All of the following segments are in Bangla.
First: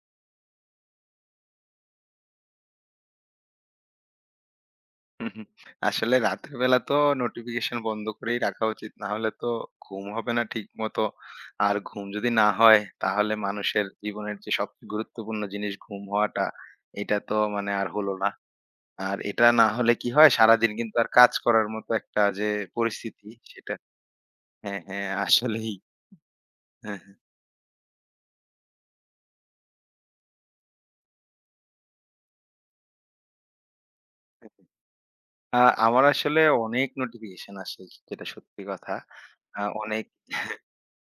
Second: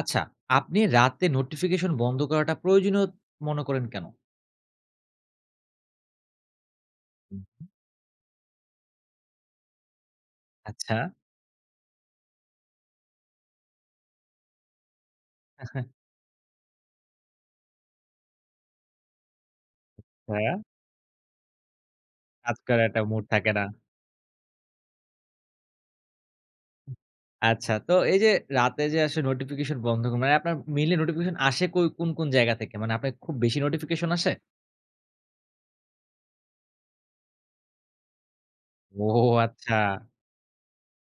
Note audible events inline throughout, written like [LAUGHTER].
আচ্ছা, আপনি রাতে নোটিফিকেশন বন্ধ করাটা প্রয়োজনীয় মনে করেন কেন? হুম, হুম। আসলে রাতের বেলা তো হুম, নোটিফিকেশন বন্ধ করেই রাখা উচিত। না হলে তো ঘুম হবে না আচ্ছা। ঠিকমতো। আর ঘুম যদি না হয় তাহলে মানুষের জীবনের যে সবচেয়ে গুরুত্বপূর্ণ জিনিস ঘুম হওয়াটা, এটা তো আর হলো না। আর এটা না হলে কি হয় হ্যাঁ, সারাদিন কিন্তু আর কাজ করার মতো একটা যে কাজ করার একটা মুড পরিস্থিতি থাকে না। সেটা হ্যাঁ, হ্যাঁ আসলেই। হ্যাঁ, হ্যাঁ। আচ্ছা, তো এই যে রাতে যে আসলে নোটিফিকেশন বন্ধ মানে আপনার মেইনলি নোটিফিকেশন আসে কই কোন, কোন জায়গা থেকে? মানে আপনার খুব বেশি নোটিফিকেশন আসে? হ্যাঁ, হ্যাঁ। আ আমার আসলে অনেক নোটিফিকেশন আসে যেটা সত্যি কথা। ও আচ্ছা। অনেক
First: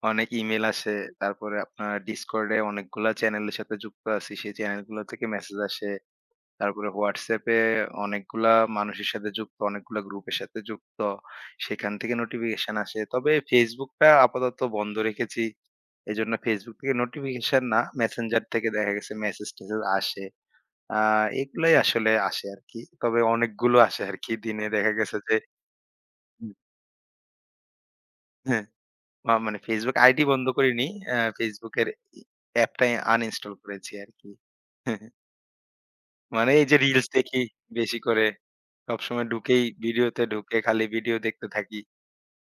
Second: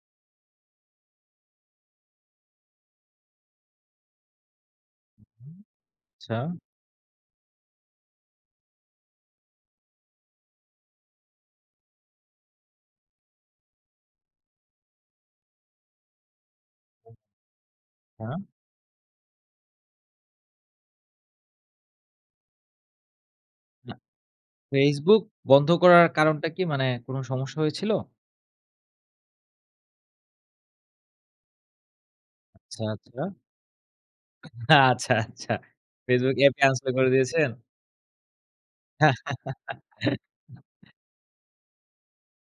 অনেক ইমেইল আসে। তারপরে আপনার Discord এ অনেকগুলা চ্যানেলের সাথে যুক্ত আছি। সেই চ্যানেলগুলো থেকে মেসেজ আসে। আচ্ছা। তারপরে WhatsApp এ অনেকগুলা মানুষের সাথে যুক্ত, অনেকগুলা গ্রুপের সাথে যুক্ত। সেখান থেকে নোটিফিকেশন আসে। তবে Facebook টা আপাতত বন্ধ রেখেছি। এজন্য Facebook থেকে নোটিফিকেশন না, আচ্ছা। Messenger থেকে দেখা গেছে মেসেজ-টেসেজ আসে। আ এগুলাই আসলে আসে আরকি। তবে অনেকগুলো না, আসে আরকি। দিনে দেখা গেছে Facebook যে বন্ধ করার কারণটা হুম। কি? মানে কোন সমস্যা হয়েছিল? মানে Facebook আইডি বন্ধ করিনি। Facebook এর ই আচ্ছা, অ্যাপটাই আচ্ছা। আনইনস্টল করেছি আরকি। আচ্ছা, [LAUGHS] আচ্ছা। Facebook মানে অ্যাপই এই যে আনইনস্টল রিলস করে দেখি দিয়েছেন? বেশি করে। সবসময় ঢুকেই ভিডিওতে [LAUGHS] ঢুকে খালি ভিডিও দেখতে থাকি।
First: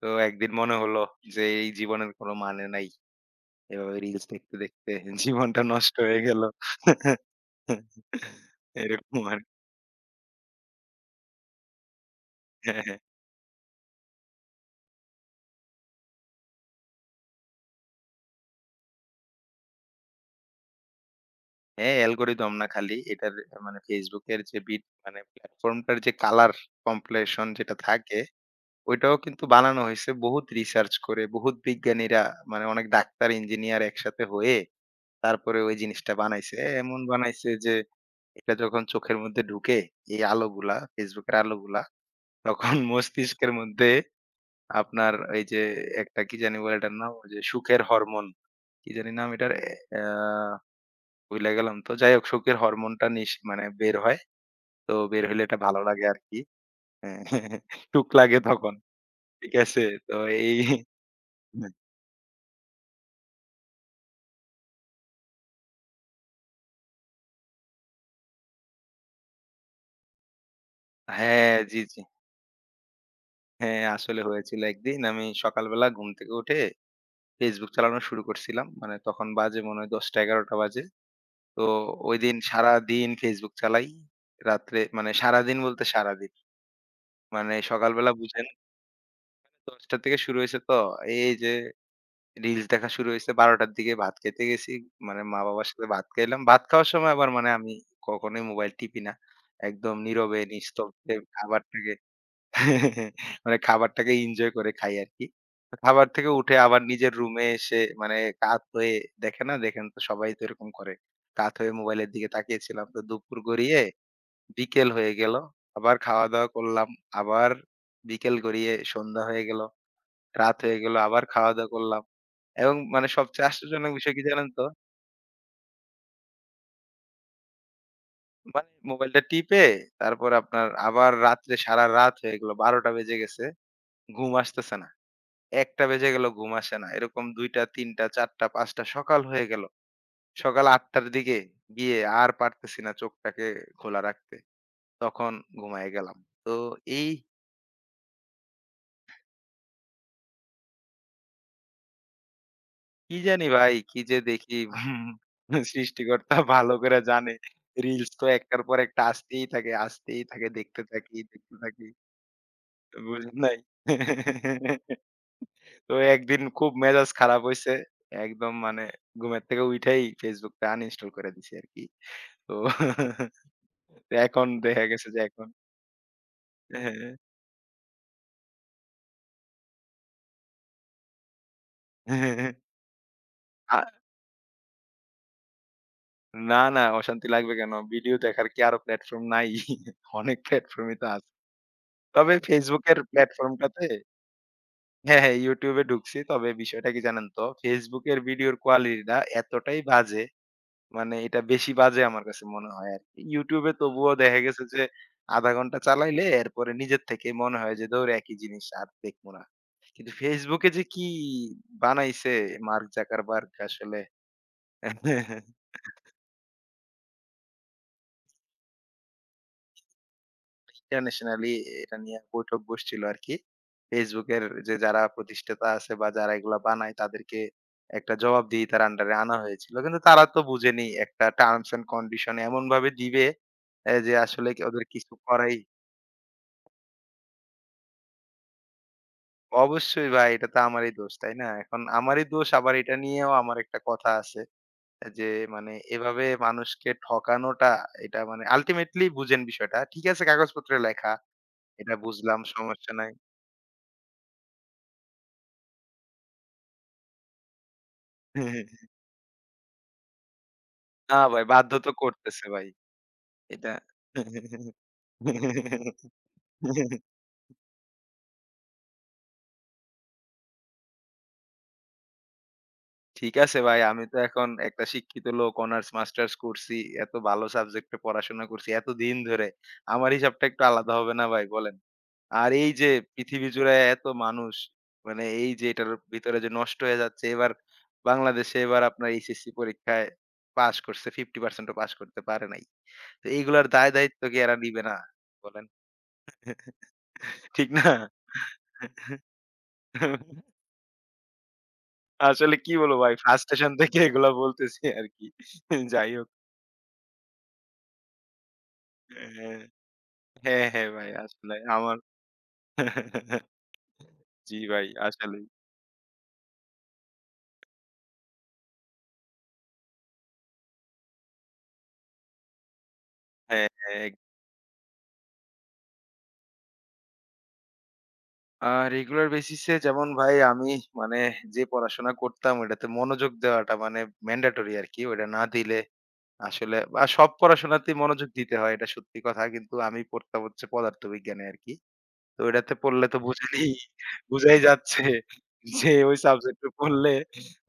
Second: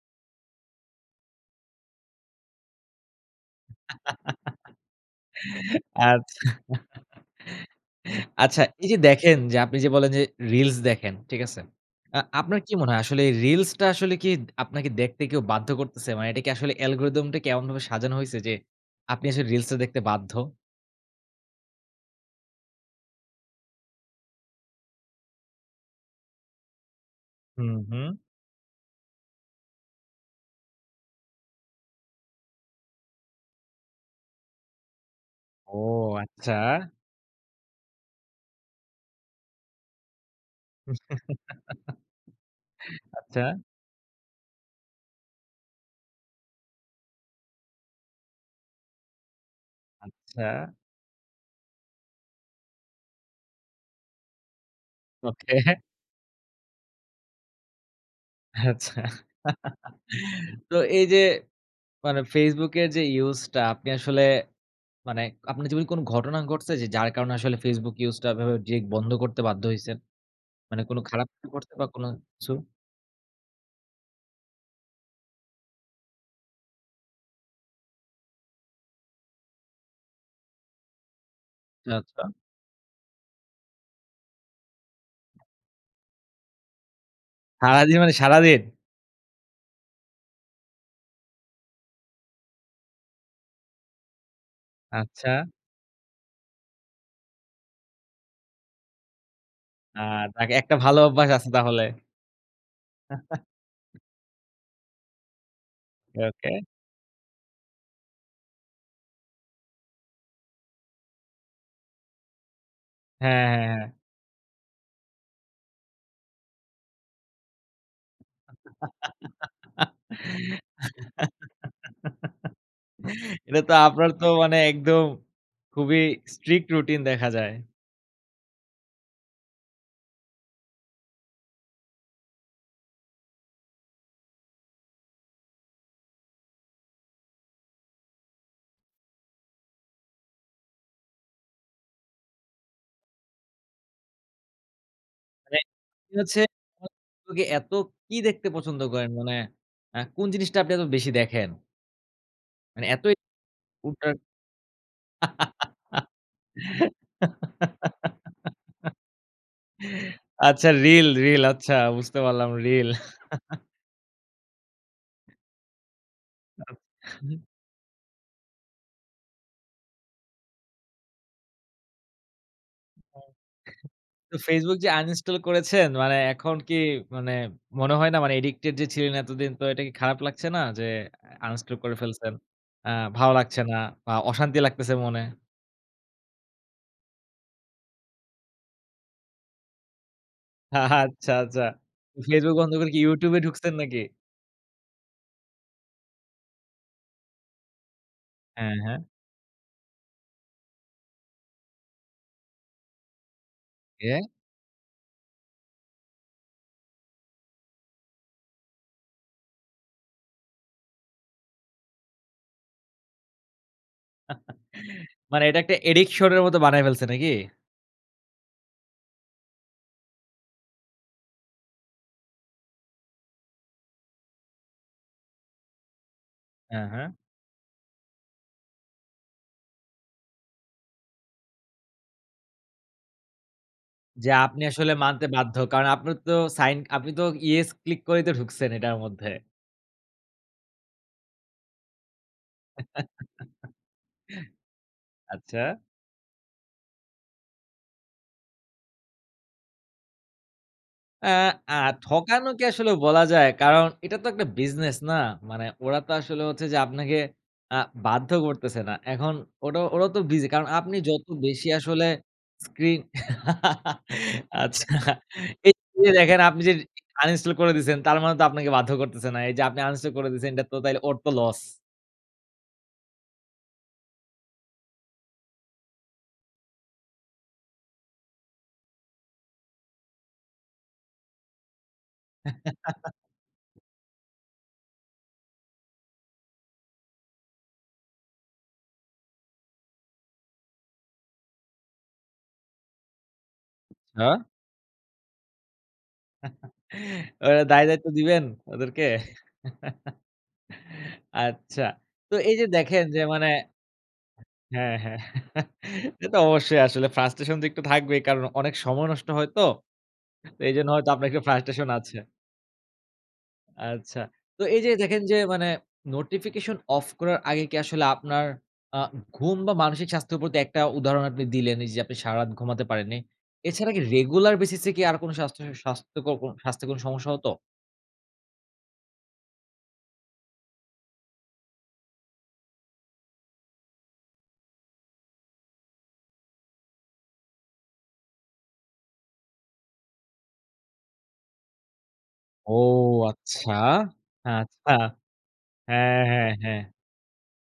তো একদিন মনে হলো যে এই জীবনের কোনো মানে নাই। এভাবে রিলস দেখতে, দেখতে [LAUGHS] জীবনটা নষ্ট হয়ে আচ্ছা। গেল। [LAUGHS] আচ্ছা, এই যে এরকম দেখেন আরকি। যে আপনি যে বলেন যে রিলস দেখেন, ঠিক আছে? আপনার কি হ্যাঁ, মনে হ্যাঁ। হয় আসলে এই রিলসটা আসলে কি আপনাকে দেখতে কেউ বাধ্য করতেছে? মানে এটা কি আসলে অ্যালগরিদমটা কি এমনভাবে সাজানো হইছে যে আপনি আসলে রিলসটা দেখতে বাধ্য? হ্যাঁ, অ্যালগরিদম না খালি এটার Facebook এর যে বিট মানে প্ল্যাটফর্মটার যে কালার কম্প্লেশন হুম, যেটা হুম। থাকে ওইটাও কিন্তু বানানো হইছে বহুত রিসার্চ করে, বহুত বিজ্ঞানীরা মানে অনেক ডাক্তার, ইঞ্জিনিয়ার একসাথে হয়ে তারপরে ওই ও জিনিসটা বানাইছে। আচ্ছা, এমন বানাইছে যে এটা যখন চোখের মধ্যে ঢুকে এই আলোগুলা, Facebook এর আলোগুলা তখন [LAUGHS] আচ্ছা, মস্তিষ্কের মধ্যে আপনার এই যে একটা কি জানি বলে এটার নাম? ওই যে সুখের হরমোন। কি জানি নাম এটার? অ্যা আচ্ছা। ভুইলা গেলাম তো। যাই হোক সুখের হরমোনটা নিস মানে বের হয়। তো বের হইলে ওকে, এটা ভালো লাগে আরকি। হ্যাঁ, [LAUGHS] সুখ লাগে তখন। আচ্ছা। ঠিক আছে? তো এই তো এই যে [LAUGHS] মানে Facebook এর যে ইউজটা আপনি আসলে মানে আপনার জীবনে কোনো ঘটনা ঘটছে যে যার কারণে আসলে Facebook ইউজটা এভাবে ডিরেক্ট বন্ধ করতে বাধ্য হইছেন? মানে কোনো খারাপ কিছু হ্যাঁ, ঘটছে জি, বা জি। কোনো কিছু? হ্যাঁ, আসলে হয়েছিল একদিন। আমি সকালবেলা ঘুম থেকে উঠে Facebook চালানো শুরু করছিলাম। মানে তখন বাজে মনে হয় ১০টা-১১টা বাজে। তো আচ্ছা, আচ্ছা। ঐদিন সারাদিন Facebook চালাই। রাত্রে মানে সারাদিন বলতে সারাদিন। মানে সারাদিন সকালবেলা মানে বুঝেন সারাদিন? ১০টা থেকে শুরু হইছে তো এই যে রিলস দেখা শুরু হইছে ১২টার দিকে ভাত খেতে গেছি। মানে আচ্ছা। মা-বাবার সাথে ভাত খাইলাম। ভাত খাওয়ার সময় আবার মানে আমি কখনোই মোবাইল টিপি না। একদম আ নীরবে যাক একটা ভালো নিস্তব্ধে অভ্যাস আছে তাহলে। খাবারটাকে খাবারটাকে এনজয় করে খাই আরকি। তো খাবার ওকে, থেকে ওকে। উঠে আবার নিজের রুমে এসে মানে কাত হয়ে দেখে না? দেখেন তো সবাই তো এরকম করে। কাত হয়ে মোবাইলের দিকে তাকিয়েছিলাম। তো দুপুর হ্যাঁ, হ্যাঁ, গড়িয়ে হ্যাঁ। বিকেল হয়ে গেল। আবার খাওয়া-দাওয়া করলাম। আবার বিকেল গড়িয়ে সন্ধ্যা হয়ে গেল। রাত হয়ে গেল। আবার খাওয়া-দাওয়া করলাম। এবং মানে সবচেয়ে এটা তো আশ্চর্যজনক আপনার বিষয় কি তো জানেন মানে তো? একদম খুবই স্ট্রিক্ট রুটিন দেখা যায়। মানে মোবাইলটা টিপে তারপর আপনার আবার রাত্রে সারারাত হয়ে গেল। ১২ঃ০০ বেজে গেছে। ঘুম আসতেছে না। ১টা বেজে গেল ঘুম আসে না। এরকম ২টা, ৩টা, ৪টা, ৫টা সকাল হয়ে গেল। সকাল ৮টার দিকে গিয়ে আর পারতেছি না চোখটাকে খোলা রাখতে। তখন মানে ঘুমায়ে আপনি গেলাম। হচ্ছে তো এই ফেসবুকে এত কি দেখতে পছন্দ করেন? মানে কোন জিনিসটা আপনি এত বেশি দেখেন? মানে এতই কি জানি ভাই কি ওটা যে দেখি [LAUGHS] সৃষ্টিকর্তা ভালো করে জানে। রিলস তো একটার পর একটা আসতেই থাকে, আসতেই থাকে। আচ্ছা দেখতে রিল, থাকি, রিল দেখতে আচ্ছা থাকি। বুঝতে পারলাম রিল। বুঝেন নাই? [LAUGHS] তো একদিন খুব মেজাজ খারাপ হইছে। একদম মানে ঘুমের থেকে উইঠাই Facebook টা uninstall করে দিছি আরকি। তো [LAUGHS] তো এখন Facebook দেখা যে গেছে যে uninstall এখন করেছেন মানে এখন কি হ্যাঁ। মানে মনে হয় না মানে addicted যে ছিলেন এতদিন তো এটা কি খারাপ লাগছে না যে uninstall করে ফেলছেন? হ্যাঁ। আ ভালো লাগছে না আ বা অশান্তি লাগতেছে মনে? না, না অশান্তি লাগবে কেন? ভিডিও দেখার কি আরো প্ল্যাটফর্ম নাই? অনেক প্ল্যাটফর্মই তো আছে। আচ্ছা, আচ্ছা। তবে Facebook বন্ধ Facebook করে এর কি YouTube এ ঢুকছেন প্ল্যাটফর্মটাতে নাকি? হ্যাঁ, হ্যাঁ YouTube এ ঢুকছি। তবে বিষয়টা কি জানেন তো? Facebook এর ভিডিওর হ্যাঁ, হ্যাঁ। কোয়ালিটিটা এতটাই বাজে, মানে এটা বেশি বাজে আমার কাছে মনে হয় আরকি। YouTube এ তবুও এ দেখা গেছে যে ০.৫ ঘন্টা চালাইলে এরপরে নিজের থেকেই মনে হয় যে ধুর একই জিনিস আর দেখব না। কিন্তু Facebook এ যে কি বানাইছে মার্ক জাকারবার্গ আসলে মানে এটা [LAUGHS] একটা addiction এর মতো বানায় ফেলছে নাকি? ইন্টারন্যাশনালি এটা নিয়ে বৈঠক বসছিল আরকি। ফেসবুকের যে যারা প্রতিষ্ঠাতা আছে বা যারা এগুলা হ্যাঁ, বানায় হ্যাঁ। তাদেরকে একটা জবাবদিহিতার আন্ডারে আনা হয়েছিল। কিন্তু তারা তো বুঝেনি একটা টার্মস অ্যান্ড কন্ডিশন এমনভাবে দিবে যে যে আসলে কি আপনি ওদের আসলে কিছু মানতে বাধ্য। করাই কারণ আপনার তো সাইন আপনি তো ইয়েস ক্লিক করেই তো ঢুকছেন এটার মধ্যে। অবশ্যই ভাই এটা তো আমারই দোষ, তাই না? এখন আমারই দোষ আবার এটা নিয়েও আমার একটা কথা আছে। যে আচ্ছা। মানে এভাবে মানুষকে ঠকানোটা এটা মানে আল্টিমেটলি বুঝেন বিষয়টা। ঠিক আছে কাগজপত্রে লেখা, আ আ এটা বুঝলাম ঠকানো কি আসলে সমস্যা নাই। বলা যায়? কারণ এটা তো একটা বিজনেস না? মানে ওরা তো আসলে হচ্ছে যে আপনাকে আ বাধ্য করতেছে [LAUGHS] না। এখন ওটা ওরা তো বিজি। কারণ আপনি না যত ভাই বেশি বাধ্য তো আসলে করতেছে ভাই। স্ক্রিন এটা [LAUGHS] আচ্ছা। এই যে দেখেন আপনি যে আনইনস্টল করে দিছেন তার মানে তো আপনাকে বাধ্য করতেছে না। এই যে আপনি আনইনস্টল করে দিছেন এটা তো তাইলে ওর তো লস। ঠিক আছে ভাই। আমি তো এখন একটা শিক্ষিত লোক অনার্স মাস্টার্স করছি। এত ভালো সাবজেক্টে পড়াশোনা করছি এতদিন ধরে। আমার হিসাবটা একটু আলাদা হবে না ভাই বলেন? আর এই যে পৃথিবী জুড়ে এত মানুষ মানে এই যে এটার ভিতরে যে নষ্ট হয়ে যাচ্ছে এবার বাংলাদেশে এবার আপনার এইচএসসি পরীক্ষায় পাস করছে 50% ও পাস করতে পারে নাই। তো এইগুলার দায় দায়িত্ব আচ্ছা। কি এরা নিবে না? বলেন? ওরা ঠিক না? দায়-দায়িত্ব দিবেন ওদেরকে? আচ্ছা। তো এই আসলে যে কি বলবো দেখেন ভাই যে মানে ফ্রাস্ট্রেশন থেকে এগুলা বলতেছি হ্যাঁ, হ্যাঁ। আরকি। যাই এটা হোক। তো অবশ্যই আসলে frustration তো একটু থাকবেই। কারণ অনেক সময় নষ্ট হয় হ্যাঁ, তো। তো হ্যাঁ, এইজন্য হ্যাঁ ভাই হয়তো আপনার একটু আসলে frustration আমার আছে। আচ্ছা। জি তো এই ভাই যে দেখেন যে আসলেই। মানে নোটিফিকেশন অফ করার আগে কি আসলে আপনার আ ঘুম বা মানসিক স্বাস্থ্যের প্রতি একটা উদাহরণ আপনি দিলেন এই যে আপনি সারারাত ঘুমাতে পারেননি। হ্যাঁ, এছাড়া কি হ্যাঁ। রেগুলার বেসিস এ কি আর কোন স্বাস্থ্য স্বাস্থ্যকর কোন স্বাস্থ্যে কোন সমস্যা হতো? আ রেগুলার বেসিস এ যেমন ভাই আমি মানে যে পড়াশোনা করতাম ওইটাতে মনোযোগ দেওয়াটা মানে ম্যান্ডেটরি আরকি। ওইটা না দিলে আসলে সব পড়াশোনাতেই মনোযোগ দিতে হয় এটা সত্যি কথা। কিন্তু আমি পড়তাম হচ্ছে পদার্থবিজ্ঞানে আরকি। তো ও ওইটাতে পড়লে তো বুঝেনি আচ্ছা। বুঝাই আচ্ছা। যাচ্ছে যে ওই হ্যাঁ, হ্যাঁ, সাবজেক্টে হ্যাঁ। পড়লে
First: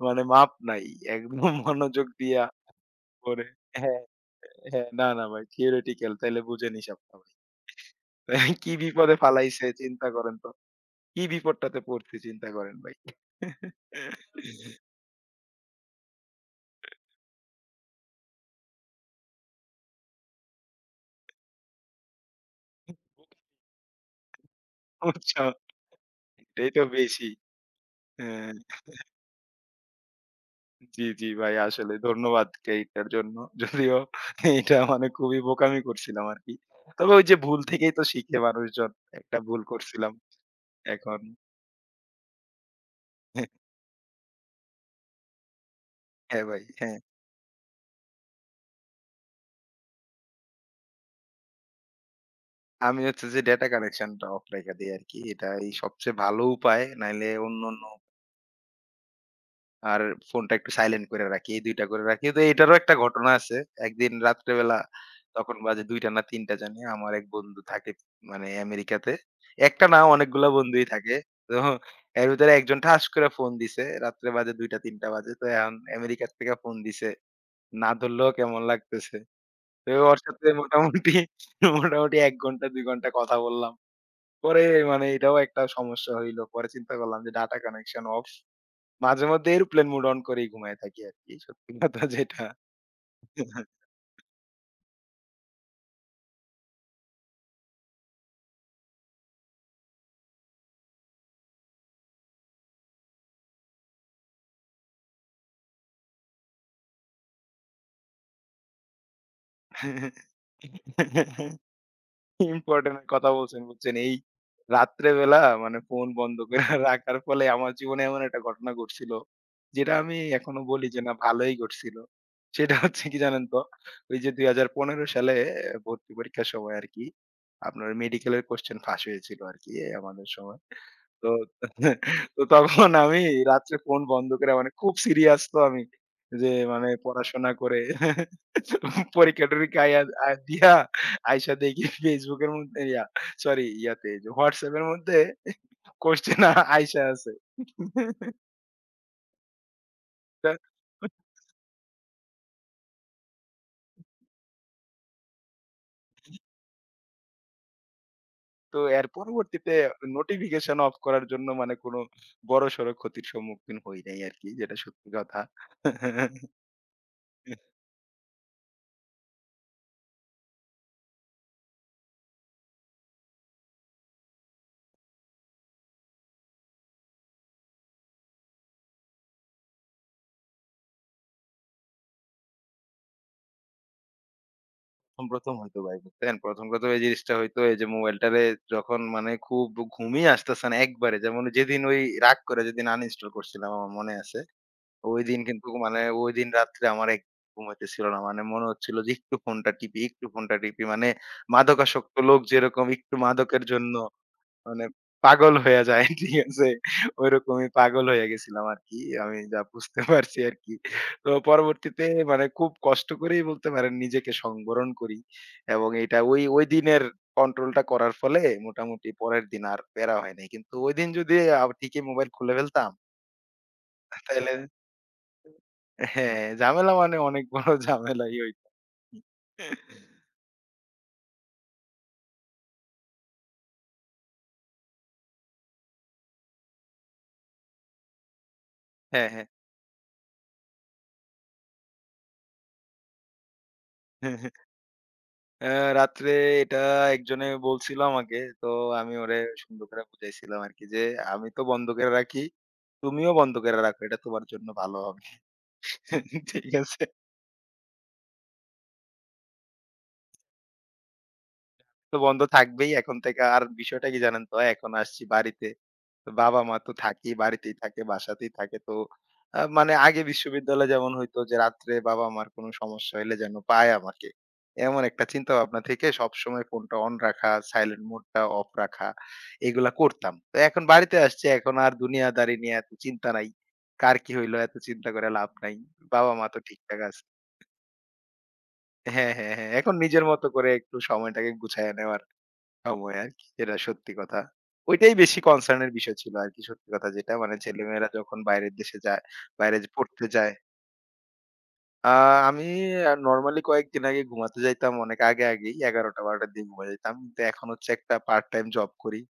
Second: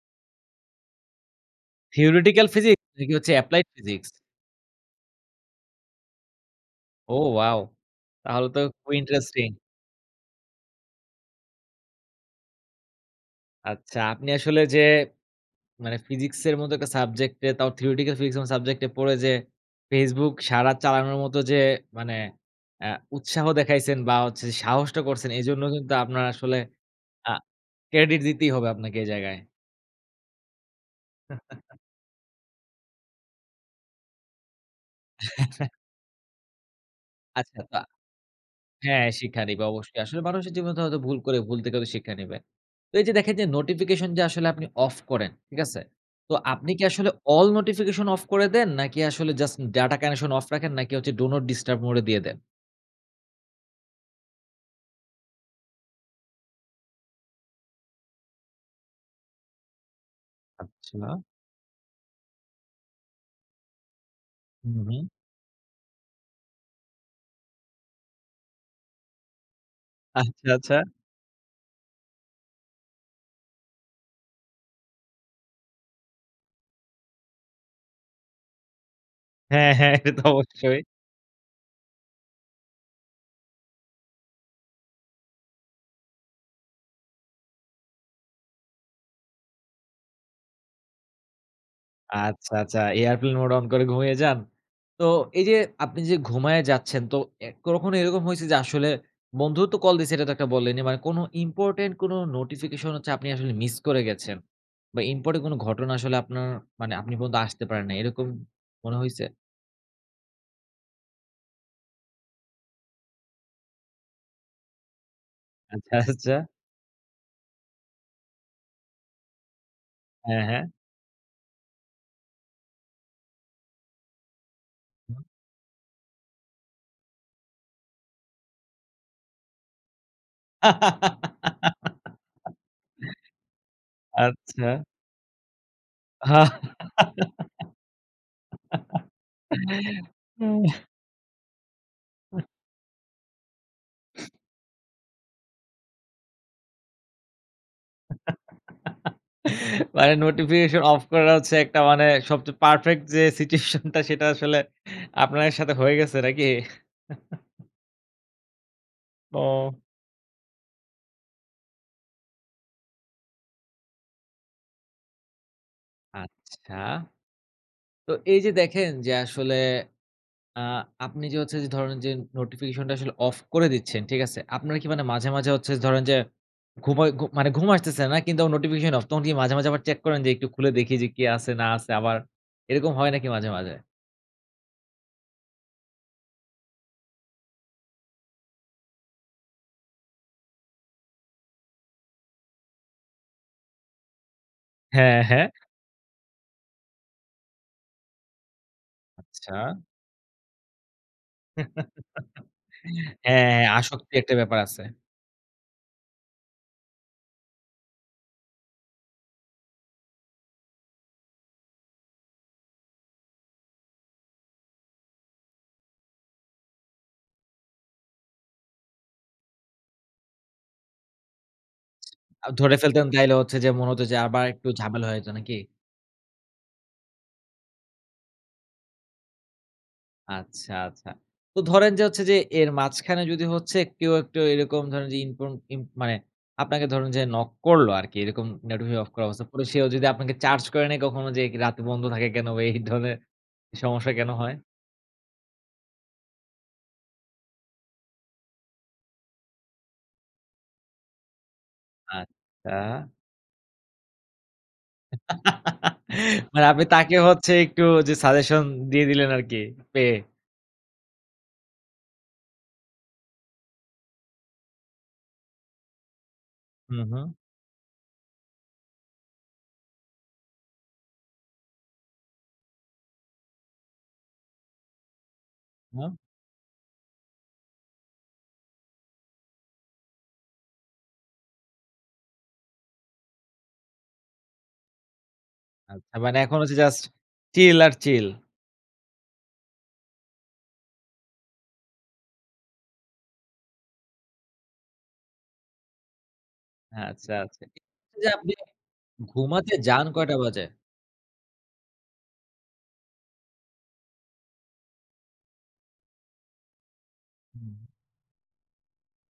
মানে মাপ নাই। একদম [LAUGHS] মনোযোগ দিয়া theoretical physics নাকি হচ্ছে পড়ে applied হ্যাঁ, physics? হ্যাঁ। না, না ভাই theoretical তাইলে বুঝেন হিসাবটা ও ভাই। ওয়াও! তাহলে হ্যাঁ, তো কি খুবই বিপদে ইন্টারেস্টিং। ফালাইছে চিন্তা করেন তো। কি বিপদটাতে পড়ছি চিন্তা করেন ভাই। আচ্ছা, আপনি আসলে যে [LAUGHS] মানে physics এর মতো একটা সাবজেক্টে তাও theoretical physics এর মতো সাবজেক্টে পড়ে যে Facebook সারা চালানোর মতো যে মানে অ্যা উৎসাহ দেখাইছেন বা হচ্ছে সাহসটা করছেন বুঝছো? এজন্য কিন্তু আপনার আসলে এটাই তো বেশি। আ ক্রেডিট হ্যাঁ। দিতেই হবে আপনাকে এই জায়গায়। জি, জি ভাই আসলে ধন্যবাদ এইটার জন্য। যদিও এইটা মানে খুবই বোকামি করছিলাম আরকি। তবে ওই যে ভুল আচ্ছা তো থেকেই তো শিখে মানুষজন। হ্যাঁ, একটা শিক্ষা ভুল নিবে অবশ্যই। করছিলাম। আসলে মানুষের জীবনে তো হয়তো ভুল এখন করে, ভুল থেকে হয়তো শিক্ষা নিবে। তো এই যে দেখেন যে নোটিফিকেশন যে আসলে আপনি অফ করেন, ঠিক আছে? তো হ্যাঁ ভাই, আপনি কি হ্যাঁ। আসলে অল নোটিফিকেশন অফ করে দেন? নাকি আসলে জাস্ট ডাটা কানেকশন অফ রাখেন? নাকি হচ্ছে ডো নট ডিস্টার্ব মোড এ দিয়ে দেন? আমি হচ্ছে যে ডেটা কানেকশনটা অফ রাইখা দেই আরকি। এটাই সবচেয়ে ভালো উপায়। নাইলে অন্যান্য আর ফোনটা একটু আচ্ছা। সাইলেন্ট করে রাখি। এই ২ টা করে রাখি। তো এটারও একটা ঘটনা আছে। একদিন হুম, রাত্রেবেলা হুম। তখন বাজে ২ টা না ৩ টা জানি। আমার এক বন্ধু থাকে মানে আমেরিকাতে। একটা না আচ্ছা, অনেকগুলা আচ্ছা। বন্ধুই থাকে। তো এর ভিতরে একজন ঠাস করে ফোন দিছে। রাত্রে বাজে ২ টা ৩ টা বাজে। তো এখন আমেরিকা থেকে ফোন দিছে। না ধরলেও কেমন লাগতেছে। হ্যাঁ, তো হ্যাঁ, এটা ওর তো সাথে অবশ্যই। মোটামুটি ১ ঘন্টা ২ ঘন্টা কথা বললাম। পরে মানে এটাও একটা সমস্যা হইল। পরে চিন্তা করলাম যে ডাটা কানেকশন অফ। মাঝে মধ্যে এরোপ্লেন মুড অন করেই ঘুমায় থাকি আরকি। সত্যি কথা যেটা। আচ্ছা, আচ্ছা। এয়ারপ্লেন মোড অন করে ঘুমিয়ে যান। তো এই যে আপনি যে ঘুমায়ে যাচ্ছেন তো কখনো এরকম হইছে যে আসলে বন্ধু তো কল দিছে এটা তো একটা বললেনই। মানে কোনো ইম্পোর্টেন্ট কোনো নোটিফিকেশন হচ্ছে আপনি আসলে মিস করে গেছেন বা ইম্পোর্টেন্ট কোনো ঘটনা আসলে আপনার মানে আপনি পর্যন্ত আসতে পারেন নাই। এরকম মনে হইছে? ইম্পোর্টেন্ট কথা বলছেন, বুঝছেন? এই রাত্রে বেলা মানে আচ্ছা, ফোন আচ্ছা। বন্ধ করে রাখার ফলে আমার জীবনে এমন একটা ঘটনা ঘটছিল, যেটা আমি হ্যাঁ, এখনো হ্যাঁ। বলি যে না ভালোই ঘটছিল। সেটা হচ্ছে কি জানেন তো? ওই যে ২০১৫ হুম। সালে ভর্তি পরীক্ষার সময় আরকি, আপনার মেডিকেলের কোয়েশ্চেন ফাঁস হয়েছিল আরকি আমাদের সময়। তো তো তখন আমি রাত্রে ফোন বন্ধ করে আচ্ছা। মানে খুব সিরিয়াস তো আমি। যে মানে পড়াশোনা করে পরীক্ষা-টরীক্ষা আয়া আ দিয়া আইসা দেখি Facebook এর মধ্যে সরি ইয়াতে যে WhatsApp এর মধ্যে কোয়েশ্চেন আইসা আছে। মানে তা নোটিফিকেশন অফ করা হচ্ছে একটা মানে সবচেয়ে পারফেক্ট যে সিচুয়েশনটা সেটা আসলে আপনার সাথে হয়ে গেছে নাকি? তো এর ও। পরবর্তীতে নোটিফিকেশন অফ করার জন্য মানে কোনো বড়সড় ক্ষতির সম্মুখীন হই নাই আরকি যেটা সত্যি কথা। আচ্ছা। তো এই যে দেখেন যে আসলে আ আপনি যে হচ্ছে যে ধরেন যে নোটিফিকেশনটা আসলে অফ করে দিচ্ছেন, ঠিক আছে? আপনার কি মানে মাঝে, মাঝে হচ্ছে ধরেন যে ঘুমায় ঘু মানে ঘুম আসতেছে না কিন্তু নোটিফিকেশন অফ তখন কি মাঝে, মাঝে আবার চেক করেন যে একটু খুলে দেখি যে কি আছে না আছে আবার? এরকম হয় নাকি মাঝে, মাঝে? প্রথম হয়তো ভাই বুঝছেন? ১ম এই জিনিসটা হইতো এই যে মোবাইলটারে যখন মানে খুব ঘুমই আসতেছে না একবারে। যেমন যেদিন ওই রাগ করে যেদিন আনইনস্টল করছিলাম আমার মনে আছে। হ্যাঁ, ওইদিন হ্যাঁ। কিন্তু মানে ওইদিন রাত্রে আমার এক ঘুম হইতেছিল না। মানে মনে হচ্ছিল যে একটু আচ্ছা। ফোনটা টিপি, একটু ফোনটা টিপি। মানে [LAUGHS] মাদকাসক্ত লোক যেরকম হ্যাঁ, একটু মাদকের হ্যাঁ, জন্য আসক্তির একটা ব্যাপার আছে। মানে পাগল হয়ে যায়। [LAUGHS] ঠিক আছে? ঐরকমই পাগল হয়ে গেছিলাম আরকি। আমি যা বুঝতে [LAUGHS] পারছি আরকি। তো পরবর্তীতে মানে খুব কষ্ট করেই বলতে পারেন নিজেকে সংবরণ করি এবং এটা ওই দিনের কন্ট্রোলটা করার ফলে মোটামুটি পরের দিন আর প্যারা হয় নাই। কিন্তু ঐদিন যদি ঠিকই মোবাইল খুলে ধরে ফেলতাম ফেলতেন তাইলে হচ্ছে যে মনে হতো যে [LAUGHS] আবার তাইলে একটু ঝামেলা হয়ে যেত নাকি? হ্যাঁ, ঝামেলা মানে অনেক বড় [LAUGHS] ঝামেলাই হইত। আচ্ছা, আচ্ছা। তো ধরেন যে হচ্ছে যে এর মাঝখানে যদি হচ্ছে কেউ একটু এরকম ধরেন যে ইনফর্ম ইম মানে আপনাকে ধরুন যে নক করলো আরকি এরকম নোটিফিকেশন অফ করা হ্যাঁ, অবস্থা। হ্যাঁ। পরে সেও যদি আপনাকে চার্জ করে নেয় কখনো যে রাতে বন্ধ থাকে কেন বা এই ধরনের সমস্যা কেন হ্যাঁ। হয়? অ্যা রাত্রে এটা একজনে বলছিল আমাকে। তো আমি ওরে সুন্দর করে বুঝাইছিলাম আরকি যে, "আমি তো বন্ধ করে রাখি। আচ্ছা। তুমিও বন্ধ করে রাখো। এটা তোমার জন্য ভালো হবে।" [LAUGHS] [LAUGHS] মানে ঠিক আপনি আছে? তাকে হচ্ছে একটু যে সাজেশন দিয়ে দিলেন আরকি পেয়ে। তো বন্ধ থাকবেই এখন থেকে। আর বিষয়টা কি জানেন তো? এখন আসছি বাড়িতে। তো বাবা-মা তো হুম, হুম, থাকেই, বাড়িতেই থাকে, বাসাতেই থাকে। তো মানে আগে বিশ্ববিদ্যালয়ে যেমন হইতো যে রাত্রে বাবা-মার কোনো সমস্যা হইলে যেন পায় আমাকে। এমন একটা চিন্তাভাবনা থেকে হুম। সবসময় ফোনটা অন রাখা, সাইলেন্ট মোডটা অফ রাখা, এগুলা করতাম। তো এখন বাড়িতে আসছি, এখন আর দুনিয়াদারি নিয়ে এত চিন্তা নাই। কার কি হইলো এত চিন্তা করে লাভ নাই। আচ্ছা মানে বাবা-মা এখন তো হচ্ছে ঠিকঠাক জাস্ট আছে। চিল আর চিল। হ্যাঁ, হ্যাঁ, হ্যাঁ। এখন নিজের মতো করে একটু সময়টাকে গুছাইয়া নেওয়ার সময় আরকি যেটা সত্যি কথা। ওইটাই বেশি কনসার্ন এর বিষয় ছিল আরকি সত্যি কথা আচ্ছা, যেটা। মানে আচ্ছা। ছেলেমেয়েরা যে যখন আপনি বাইরের দেশে যায়, ঘুমাতে বাইরে যে যান পড়তে কয়টা যায়। বাজে? আ আমি নরমালি কয়েকদিন আগে ঘুমাতে যাইতাম অনেক আগে, আগেই ১১ঃ০০-১২ঃ০০ র দিকে ঘুমায় যাইতাম। কিন্তু এখন হুম। হচ্ছে একটা পার্ট টাইম জব করি।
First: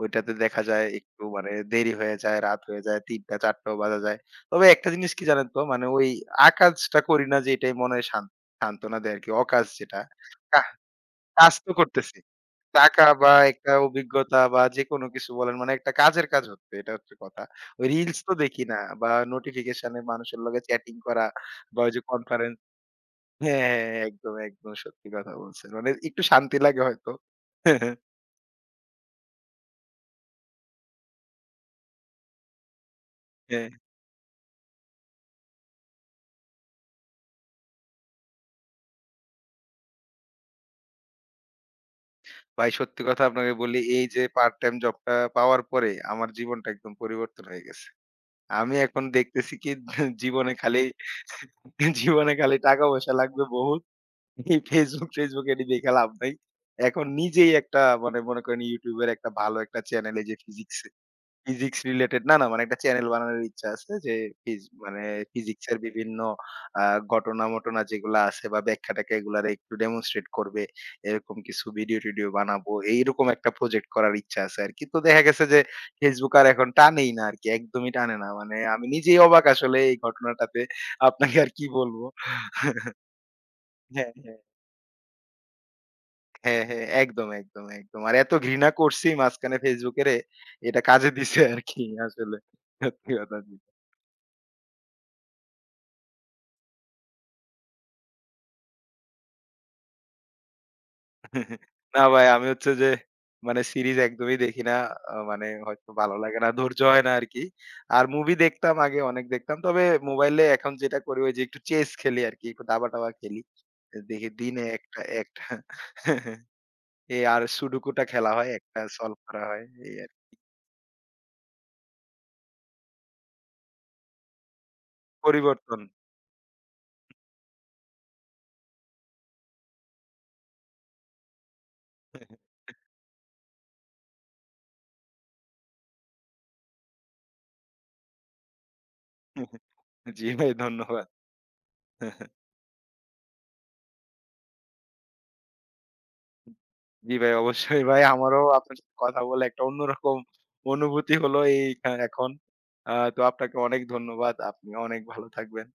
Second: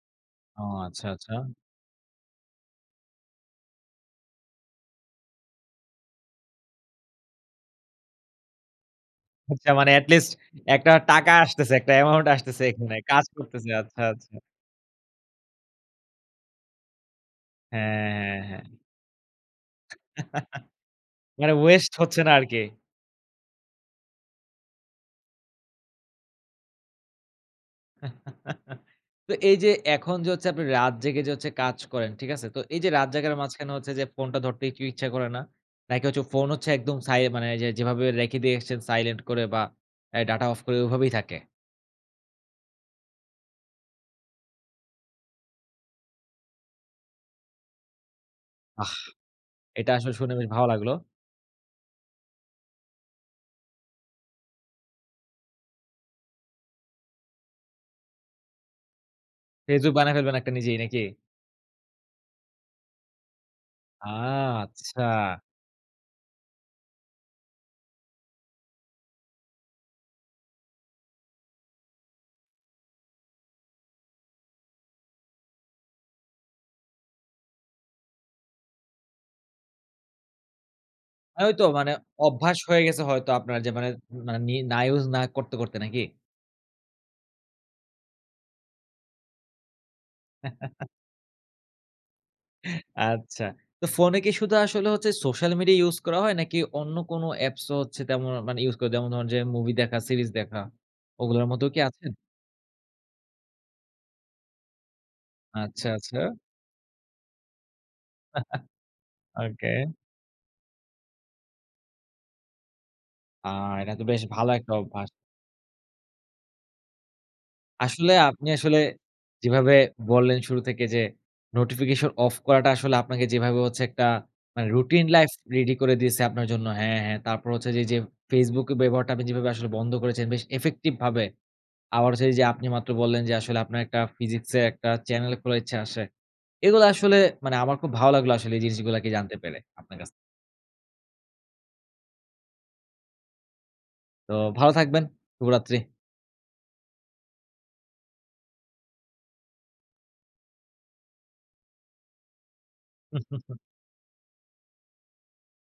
ওইটাতে দেখা ও যায় আচ্ছা, একটু আচ্ছা। মানে দেরি হয়ে যায়, রাত হয়ে যায়, ৩টা-৪টাও বাজা যায়। তবে একটা জিনিস কি জানেন তো? মানে ওই আকাজটা করি না যে এটাই মনে হয় সান্ত্বনা দেয় আরকি। অকাজ আচ্ছা মানে যেটা। এট লিস্ট কাহ একটা টাকা কাজ তো আসতেছে, একটা করতেছি। অ্যামাউন্ট আসতেছে এখানে। টাকা কাজ বা করতেছে। একটা আচ্ছা, আচ্ছা। অভিজ্ঞতা বা যেকোনো কিছু বলেন মানে একটা কাজের কাজ হচ্ছে এটা হচ্ছে কথা। ওই রিলস হ্যাঁ, তো হ্যাঁ, দেখি হ্যাঁ। না বা নোটিফিকেশন এ মানুষের লগে চ্যাটিং করা মানে বা ওই ওয়েস্ট যে হচ্ছে না কনফারেন্স আরকি। হ্যাঁ, হ্যাঁ, হ্যাঁ, হ্যাঁ, একদম, একদম সত্যি কথা বলছেন। মানে একটু শান্তি লাগে হয়তো। [LAUGHS] তো এই যে এখন যে হচ্ছে আপনি রাত জেগে যে হচ্ছে কাজ করেন, ঠিক আছে? তো এই যে রাত জাগার হ্যাঁ, মাঝখানে হচ্ছে যে ফোনটা ধরতে কি ইচ্ছা করে না? নাকি হচ্ছে ফোন হচ্ছে একদম সাই মানে যে যেভাবে রেখে দিয়ে এসছেন সাইলেন্ট করে বা ডাটা অফ করে ওভাবেই থাকে? ভাই সত্যি কথা আপনাকে বলি এই যে পার্ট টাইম জবটা পাওয়ার পরে আমার জীবনটা একদম পরিবর্তন হয়ে গেছে। আমি আহ! এখন দেখতেছি কি এটা আসলে [LAUGHS] শুনে বেশ জীবনে ভালো খালি লাগলো। জীবনে খালি টাকা পয়সা লাগবে বহু এই Facebook টেসবুক এটি দেখে লাভ নাই। এখন নিজেই একটা মানে মনে করেন YouTube এর একটা ভালো একটা ফেসবুক বানায় চ্যানেলে যে ফেলবেন একটা ফিজিক্স নিজেই নাকি? ফিজিক্স রিলেটেড না, না মানে একটা চ্যানেল বানানোর ইচ্ছা আছে যে ফিজ মানে আচ্ছা। ফিজিক্স এর বিভিন্ন আ ঘটনা-মটনা যেগুলা আছে বা ব্যাখ্যা-ট্যাখ্যা এগুলারে একটু ডেমনস্ট্রেট করবে। এরকম কিছু ভিডিও-টিডিও বানাবো। এইরকম একটা প্রজেক্ট করার ইচ্ছা আছে আরকি। তো দেখা গেছে যে Facebook আর এখন টানেই না আরকি। একদমই টানে না। মানে আমি নিজেই অবাক আসলে এই ঘটনাটাতে। আপনাকে মানে আর ওই তো কি মানে বলবো? অভ্যাস হয়ে গেছে হয়তো আপনার যে মানে হ্যাঁ, হ্যাঁ। মানে না ইউস না করতে, করতে নাকি? হ্যাঁ, হ্যাঁ। একদম, একদম, একদম। আর এত ঘৃণা করছি মাঝখানে ফেসবুকেরে এটা কাজে দিছে আরকি আসলে। সত্যি কথা আচ্ছা। যেটা। তো ফোনে কি শুধু আসলে হচ্ছে সোশ্যাল মিডিয়া ইউস করা হয় নাকি অন্য কোনো অ্যাপসও হচ্ছে তেমন মানে ইউস করে যেমন ধরেন যে মুভি দেখা, সিরিজ দেখা ওগুলোর মধ্যেও কি না আছেন? ভাই আমি হচ্ছে যে মানে সিরিজ একদমই দেখি না। মানে আচ্ছা, হয়তো ভালো আচ্ছা। লাগে না। ধৈর্য হয় না আরকি। আর মুভি [LAUGHS] দেখতাম আগে অনেক দেখতাম। ওকে। তবে মোবাইলে এখন যেটা করি ওই যে একটু চেস খেলি আরকি। একটু দাবা-টাবা খেলি। আ এটা তো বেশ দেখি ভালো দিনে একটা একটা অভ্যাস। একটা [LAUGHS] এই আর সুডুকুটা আসলে খেলা আপনি হয়। আসলে একটা সলভ করা হয় যেভাবে এই আরকি। বললেন শুরু থেকে যে নোটিফিকেশন অফ করাটা আসলে আপনাকে যেভাবে হচ্ছে একটা মানে রুটিন লাইফ রেডি পরিবর্তন। করে দিয়েছে আপনার জন্য। হ্যাঁ, হ্যাঁ। তারপর হচ্ছে যে, যে Facebook এর ব্যবহারটা আপনি যেভাবে আসলে বন্ধ করেছেন বেশ ইফেক্টিভ ভাবে। আবার হচ্ছে যে আপনি মাত্র বললেন যে আসলে আপনার একটা ফিজিক্স এর একটা চ্যানেল খোলার ইচ্ছা আছে। এগুলো আসলে মানে আমার খুব ভালো লাগলো আসলে এই জিনিসগুলাকে জানতে পেরে আপনার কাছ [LAUGHS] জি ভাই ধন্যবাদ। তো ভালো থাকবেন। শুভরাত্রি। জি ভাই, অবশ্যই ভাই। আমারও আপনার সাথে কথা বলে একটা অন্যরকম অনুভূতি হলো এই এখন। তো আপনাকে [LAUGHS] অনেক ধন্যবাদ। আপনি অনেক ভালো থাকবেন।